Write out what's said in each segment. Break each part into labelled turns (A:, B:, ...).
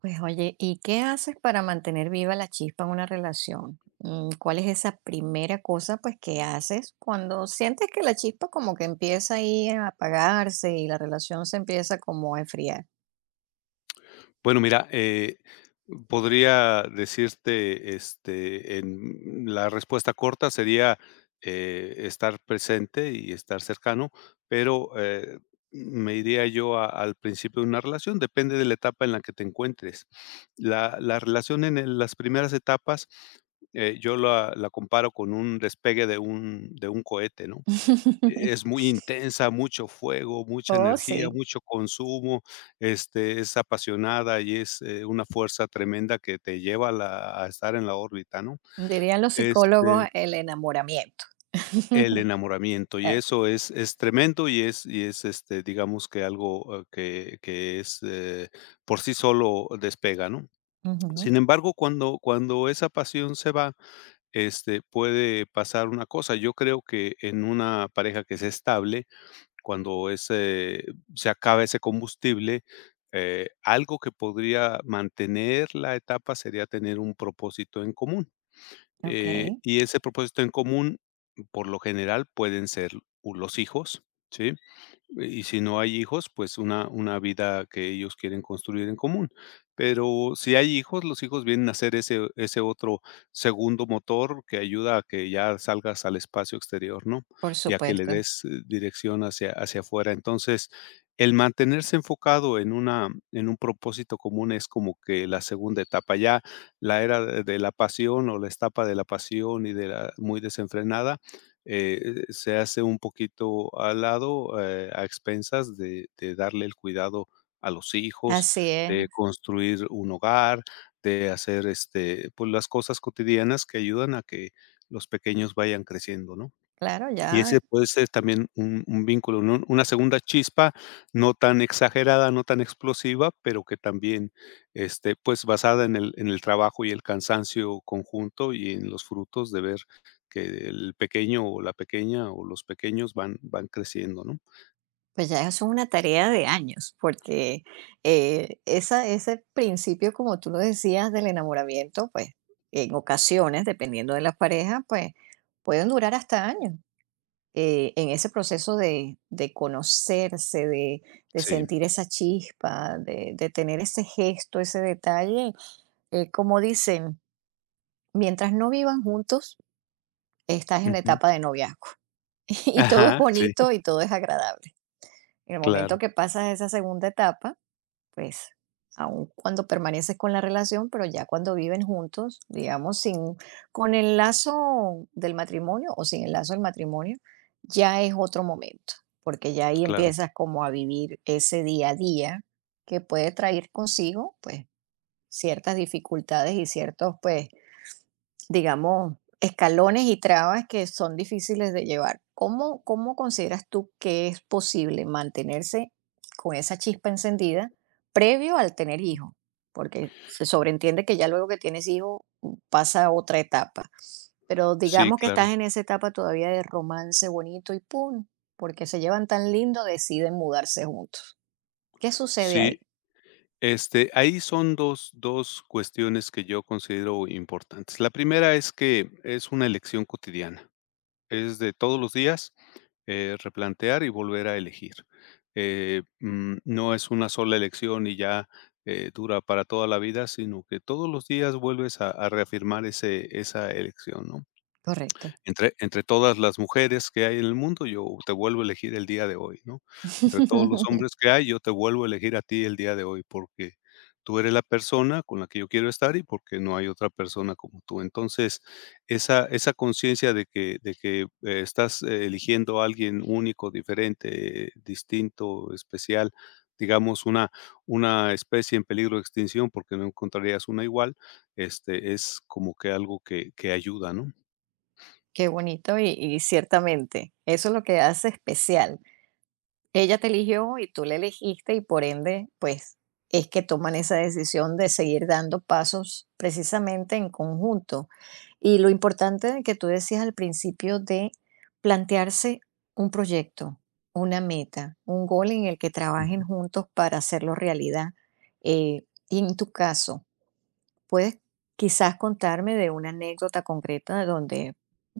A: Pues oye, ¿y qué haces para mantener viva la chispa en una relación? ¿Cuál es esa primera cosa pues que haces cuando sientes que la chispa como que empieza ahí a apagarse y la relación se empieza como a enfriar?
B: Bueno, mira, podría decirte, en la respuesta corta sería estar presente y estar cercano, pero me iría yo al principio de una relación, depende de la etapa en la que te encuentres. La relación en las primeras etapas, yo la comparo con un despegue de de un cohete, ¿no? Es muy intensa, mucho fuego, mucha
A: Oh,
B: energía,
A: sí,
B: mucho consumo, es apasionada y es, una fuerza tremenda que te lleva a la a estar en la órbita, ¿no?
A: dirían los
B: Este,
A: psicólogos el enamoramiento.
B: el enamoramiento, y
A: Eh,
B: eso es tremendo y es, digamos que algo, que es, por sí solo despega, ¿no?
A: ujú.
B: Sin embargo, cuando esa pasión se va, puede pasar una cosa, yo creo que en una pareja que es estable cuando ese se acaba ese combustible, algo que podría mantener la etapa sería tener un propósito en común,
A: Ok,
B: y ese propósito en común, por lo general, pueden ser u los hijos, ¿sí? Y si no hay hijos, pues una vida que ellos quieren construir en común. Pero si hay hijos, los hijos vienen a ser ese otro segundo motor que ayuda a que ya salgas al espacio exterior, ¿no?
A: por
B: Y a que le
A: supuesto.
B: des dirección hacia afuera. Entonces, el mantenerse enfocado en una en un propósito común es como que la segunda etapa. Ya la era de la pasión o la etapa de la pasión y de la muy desenfrenada se hace un poquito al lado, a expensas de darle el cuidado a los hijos,
A: Así
B: de
A: es,
B: construir un hogar, de hacer, pues, las cosas cotidianas que ayudan a que los pequeños vayan creciendo, ¿no?
A: claro,
B: Y
A: ya.
B: ese puede ser también un vínculo, ¿no? Una segunda chispa, no tan exagerada, no tan explosiva, pero que también, pues, basada en el trabajo y el cansancio conjunto y en los frutos de ver que el pequeño o la pequeña o los pequeños van creciendo, ¿no?
A: Pues ya eso es una tarea de años, porque ese principio, como tú lo decías, del enamoramiento, pues en ocasiones, dependiendo de las parejas, pues pueden durar hasta años en ese proceso de conocerse, de
B: Sí.
A: sentir esa chispa, de tener ese gesto, ese detalle. Como dicen, mientras no vivan juntos, estás en la
B: Ujú.
A: etapa de noviazgo. Y todo es
B: Ajá, sí,
A: bonito y todo es agradable. En el momento
B: claro,
A: que pasas esa segunda etapa, pues, aun cuando permaneces con la relación, pero ya cuando viven juntos, digamos, sin, con el lazo del matrimonio o sin el lazo del matrimonio, ya es otro momento, porque ya ahí
B: claro.
A: empiezas como a vivir ese día a día, que puede traer consigo, pues, ciertas dificultades y ciertos, pues, digamos, escalones y trabas que son difíciles de llevar. ¿Cómo consideras tú que es posible mantenerse con esa chispa encendida previo al tener hijos? Porque se sobreentiende que ya luego que tienes hijos pasa a otra etapa. Pero
B: Sí,
A: digamos que estás
B: claro.
A: en esa etapa todavía de romance bonito y pum, porque se llevan tan lindo, deciden mudarse juntos. ¿Qué sucede ahí?
B: Sí, ahí son dos cuestiones que yo considero importantes. La primera es que es una elección cotidiana. Es de todos los días, replantear y volver a elegir. No es una sola elección y ya, dura para toda la vida, sino que todos los días vuelves a reafirmar ese esa elección, ¿no?
A: Correcto.
B: Entre todas las mujeres que hay en el mundo, yo te vuelvo a elegir el día de hoy, ¿no? Entre todos los hombres que hay, yo te vuelvo a elegir a ti el día de hoy, porque tú eres la persona con la que yo quiero estar y porque no hay otra persona como tú. Entonces, esa conciencia de que, estás eligiendo a alguien único, diferente, distinto, especial, digamos, una especie en peligro de extinción, porque no encontrarías una igual, es como que algo que ayuda, ¿no?
A: Qué bonito y ciertamente, eso es lo que hace especial. Ella te eligió y tú la elegiste y por ende, pues es que toman esa decisión de seguir dando pasos precisamente en conjunto. Y lo importante de que tú decías al principio de plantearse un proyecto, una meta, un gol en el que trabajen juntos para hacerlo realidad. Y en tu caso, ¿puedes quizás contarme de una anécdota concreta donde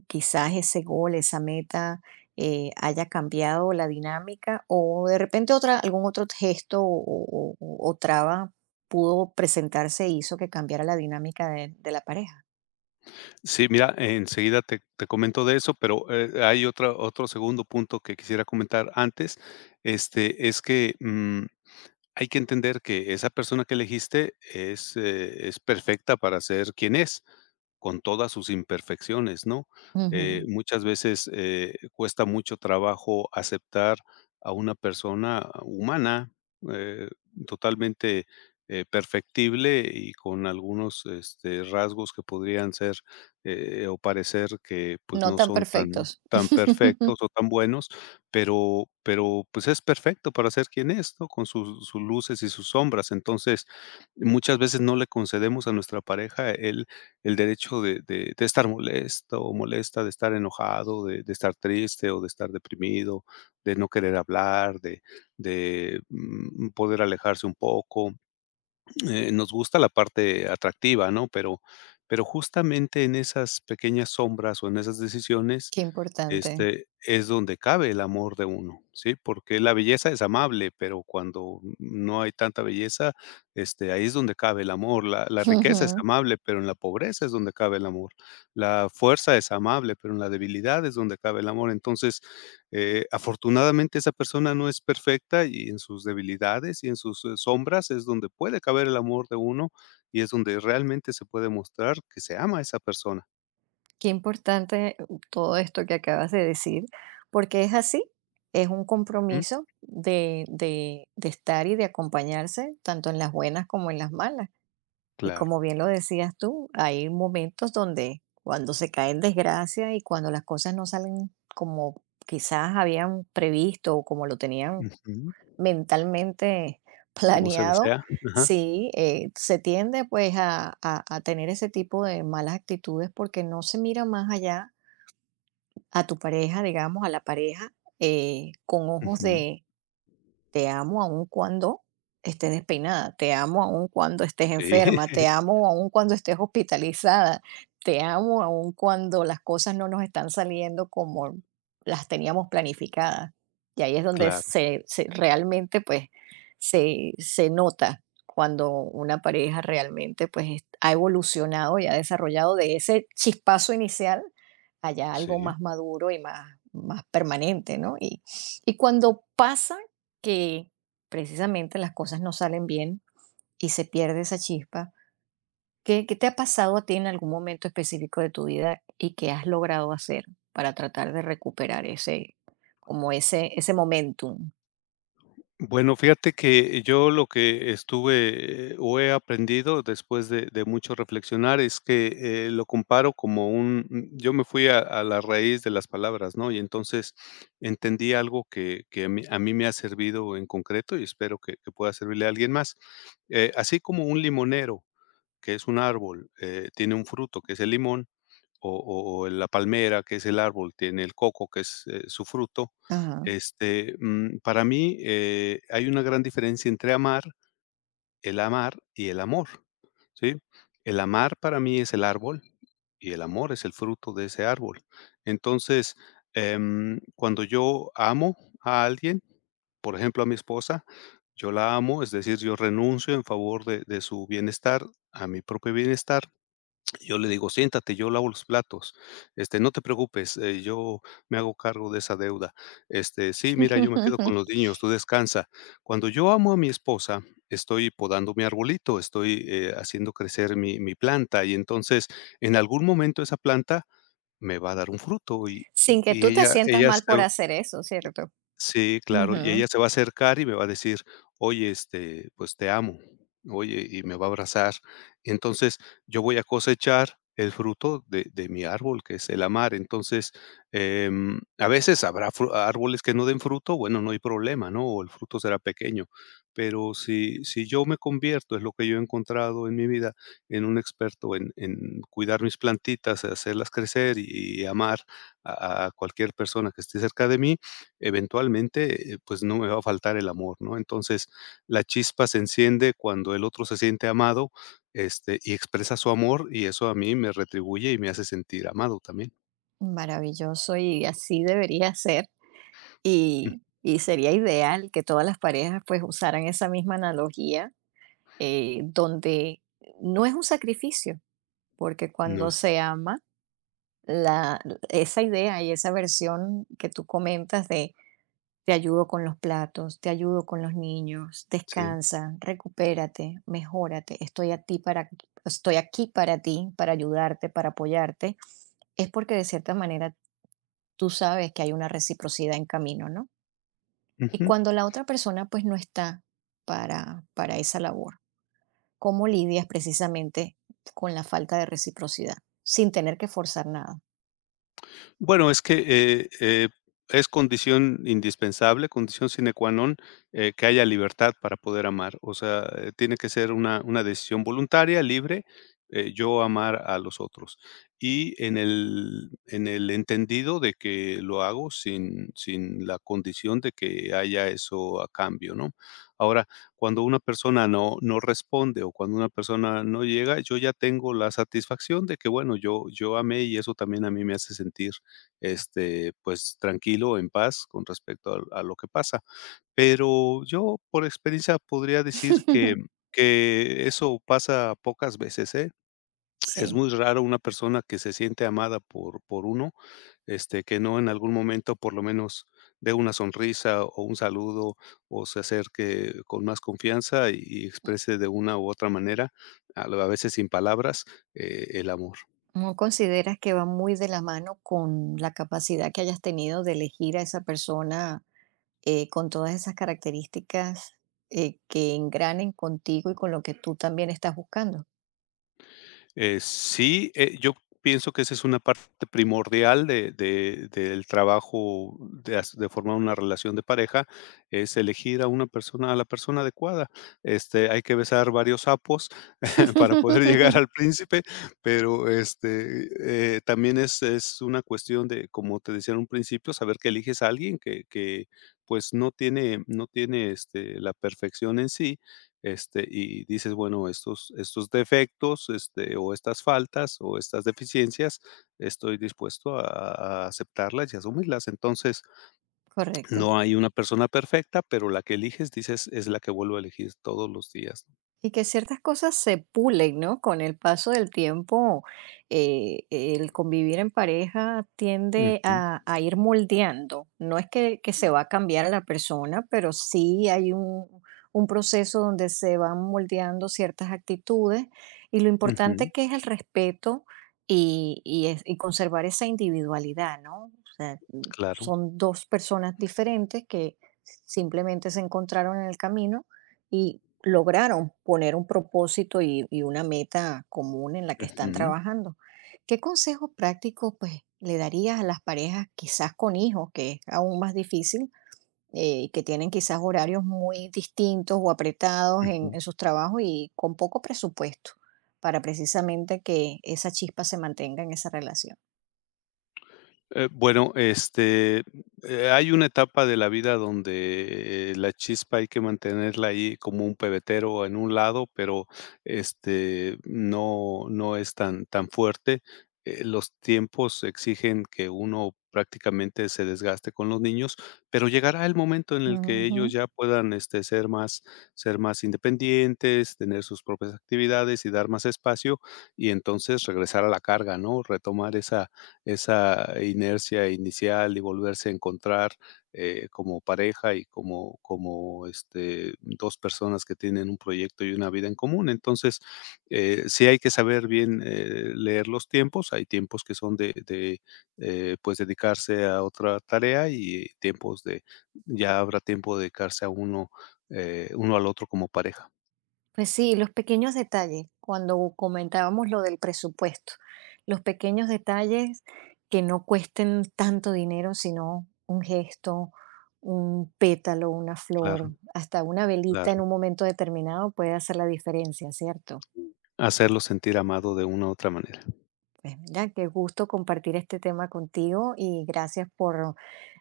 A: quizás ese gol, esa meta, haya cambiado la dinámica o de repente otra, algún otro gesto o traba pudo presentarse e hizo que cambiara la dinámica de la pareja?
B: Sí, mira, enseguida te, te comento de eso, pero hay otra, otro segundo punto que quisiera comentar antes. Este es que hay que entender que esa persona que elegiste es perfecta para ser quien es con todas sus imperfecciones, ¿no?
A: Ujú.
B: Muchas veces, cuesta mucho trabajo aceptar a una persona humana, eh, totalmente, perfectible y con algunos, rasgos que podrían ser, o parecer que, pues,
A: No
B: no
A: tan
B: son tan
A: perfectos.
B: tan perfectos o tan buenos, pero pues, es perfecto para ser quien es, ¿no? Con sus luces y sus sombras. Entonces, muchas veces no le concedemos a nuestra pareja el derecho de estar molesto o molesta, de estar enojado, de estar triste o de estar deprimido, de no querer hablar, de poder alejarse un poco nos gusta la parte atractiva, ¿no? Pero justamente en esas pequeñas sombras o en esas decisiones,
A: Qué importante.
B: es donde cabe el amor de uno, ¿sí? Porque la belleza es amable, pero cuando no hay tanta belleza, ahí es donde cabe el amor. La riqueza es amable, pero en la pobreza es donde cabe el amor. La fuerza es amable, pero en la debilidad es donde cabe el amor. Entonces, afortunadamente, esa persona no es perfecta y en sus debilidades y en sus, sombras es donde puede caber el amor de uno y es donde realmente se puede mostrar que se ama a esa persona,
A: Qué importante todo esto que acabas de decir, porque es así, es un
B: ¿mm?
A: compromiso de estar y de acompañarse, tanto en las buenas como en las malas. Y
B: Claro.
A: como bien lo decías tú, hay momentos donde cuando se cae en desgracia y cuando las cosas no salen como quizás habían previsto o como lo tenían
B: Ujú.
A: mentalmente
B: Como se
A: planeado,
B: desea. Ajá.
A: sí, se tiende pues a, a tener ese tipo de malas actitudes porque no se mira más allá a tu pareja, digamos, a la pareja, con ojos
B: Ujú.
A: de, te amo aun cuando estés despeinada, te amo aun cuando estés
B: Sí,
A: enferma, te amo aun cuando estés hospitalizada, te amo aun cuando las cosas no nos están saliendo como las teníamos planificadas. Y ahí es donde
B: claro,
A: realmente pues se nota cuando una pareja realmente pues ha evolucionado y ha desarrollado de ese chispazo inicial allá algo
B: sí.
A: más maduro y más, más permanente, ¿no? Y cuando pasa que precisamente las cosas no salen bien y se pierde esa chispa. ¿Qué te ha pasado a ti en algún momento específico de tu vida y qué has logrado hacer para tratar de recuperar ese, como ese momentum?
B: Bueno, fíjate que yo lo que estuve, o he aprendido después de mucho reflexionar es que, lo comparo como un yo me fui a la raíz de las palabras, ¿no? Y entonces entendí algo que a mí me ha servido en concreto y espero que pueda servirle a alguien más. Así como un limonero, que es un árbol, tiene un fruto, que es el limón, o la palmera, que es el árbol, tiene el coco, que es, su fruto.
A: Ajá.
B: Para mí, hay una gran diferencia entre amar, el amar y el amor, ¿sí? El amar para mí es el árbol y el amor es el fruto de ese árbol. Entonces, cuando yo amo a alguien, por ejemplo, a mi esposa, yo la amo, es decir, yo renuncio en favor de su bienestar, a mi propio bienestar, yo le digo: "Siéntate, yo lavo los platos, no te preocupes, yo me hago cargo de esa deuda. Este, sí, mira, yo me quedo con los niños, tú descansa". Cuando yo amo a mi esposa, estoy podando mi arbolito, estoy, haciendo crecer mi planta, y entonces, en algún momento esa planta me va a dar un fruto, y y
A: Sin que
B: y
A: tú te
B: ella
A: sientas
B: ella se
A: mal por hacer eso, ¿cierto?
B: Sí, claro, y
A: Ujú.
B: ella se va a acercar y me va a decir: "Oye, pues, te amo". Oye, y me va a abrazar. Entonces, yo voy a cosechar el fruto de mi árbol, que es el amar. Entonces, a veces habrá fru árboles que no den fruto, bueno, no hay problema, ¿no? O el fruto será pequeño. Pero si yo me convierto, es lo que yo he encontrado en mi vida, en un experto en cuidar mis plantitas, hacerlas crecer y amar a cualquier persona que esté cerca de mí, eventualmente, pues, no me va a faltar el amor, ¿no? Entonces, la chispa se enciende cuando el otro se siente amado, y expresa su amor, y eso a mí me retribuye y me hace sentir amado también.
A: Maravilloso y así debería ser.
B: Mm,
A: Y sería ideal que todas las parejas pues usaran esa misma analogía, donde no es un sacrificio, porque
B: no
A: cuando
B: es
A: se ama, la, esa idea y esa versión que tú comentas de te ayudo con los platos, te ayudo con los niños,
B: sí.
A: descansa, recupérate, mejórate, estoy a ti para estoy aquí para ti, para ayudarte, para apoyarte, es porque de cierta manera tú sabes que hay una reciprocidad en camino, ¿no? Y
B: Ujú.
A: cuando la otra persona pues no está para esa labor, ¿cómo lidias precisamente con la falta de reciprocidad sin tener que forzar nada?
B: Bueno, es que, es condición indispensable, condición sine qua non, que haya libertad para poder amar. O sea, tiene que ser una decisión voluntaria, libre, yo amar a los otros. Y en el entendido de que lo hago sin la condición de que haya eso a cambio, ¿no? Ahora, cuando una persona no responde o cuando una persona no llega, yo ya tengo la satisfacción de que, bueno, yo amé y eso también a mí me hace sentir pues tranquilo, en paz con respecto a lo que pasa. Pero yo por experiencia podría decir que que eso pasa pocas veces, ¿eh? Es
A: Sí.
B: muy raro una persona que se siente amada por uno, que no en algún momento por lo menos dé una sonrisa o un saludo o se acerque con más confianza y exprese de una u otra manera, a veces sin palabras, el amor.
A: ¿No consideras que va muy de la mano con la capacidad que hayas tenido de elegir a esa persona con todas esas características que engranen contigo y con lo que tú también estás buscando?
B: Sí, yo pienso que esa es una parte primordial de del trabajo de formar una relación de pareja, es elegir a una persona a la persona adecuada. Hay que besar varios sapos para poder llegar al príncipe, pero, también es una cuestión de, como te decía en un principio, saber que eliges a alguien que, pues, no tiene, la perfección en sí, y dices, bueno, estos defectos, o estas faltas, o estas deficiencias, estoy dispuesto a, aceptarlas y asumirlas. Entonces,
A: Correcto.
B: no hay una persona perfecta, pero la que eliges, dices, es la que vuelvo a elegir todos los días.
A: Y que ciertas cosas se pulen, ¿no? Con el paso del tiempo, el convivir en pareja tiende
B: Ujú,
A: a ir moldeando. No es que se va a cambiar a la persona, pero sí hay un proceso donde se van moldeando ciertas actitudes y lo
B: ujú.
A: importante que es el respeto y, y conservar esa individualidad, ¿no? O sea,
B: Claro.
A: son dos personas diferentes que simplemente se encontraron en el camino. Y lograron poner un propósito y una meta común en la que están
B: Ujú,
A: trabajando. ¿Qué consejos prácticos pues le darías a las parejas quizás con hijos, que es aún más difícil, que tienen quizás horarios muy distintos o apretados
B: ujú.
A: en sus trabajos y con poco presupuesto para precisamente que esa chispa se mantenga en esa relación?
B: Bueno, hay una etapa de la vida donde, la chispa hay que mantenerla ahí como un pebetero en un lado, pero, no es tan fuerte. Los tiempos exigen que uno prácticamente se desgaste con los niños, pero llegará el momento en el que ellos
A: Ujú.
B: ya puedan, ser más independientes, tener sus propias actividades y dar más espacio, y entonces regresar a la carga, ¿no? Retomar esa inercia inicial y volverse a encontrar, como pareja y como, dos personas que tienen un proyecto y una vida en común. Entonces, sí hay que saber bien, leer los tiempos. Hay tiempos que son de pues, dedicarse a otra tarea y tiempos de ya habrá tiempo de dedicarse a uno, uno al otro como pareja.
A: Pues sí, los pequeños detalles, cuando comentábamos lo del presupuesto, los pequeños detalles que no cuesten tanto dinero, sino un gesto, un pétalo, una flor,
B: Claro,
A: hasta una velita en
B: claro.
A: un momento determinado puede hacer la diferencia, ¿cierto?
B: Hacerlo sentir amado de una u otra manera.
A: Pues mira, qué gusto compartir este tema contigo y gracias por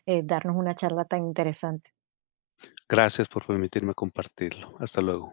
A: darnos una charla tan interesante.
B: Gracias por permitirme compartirlo. Hasta luego.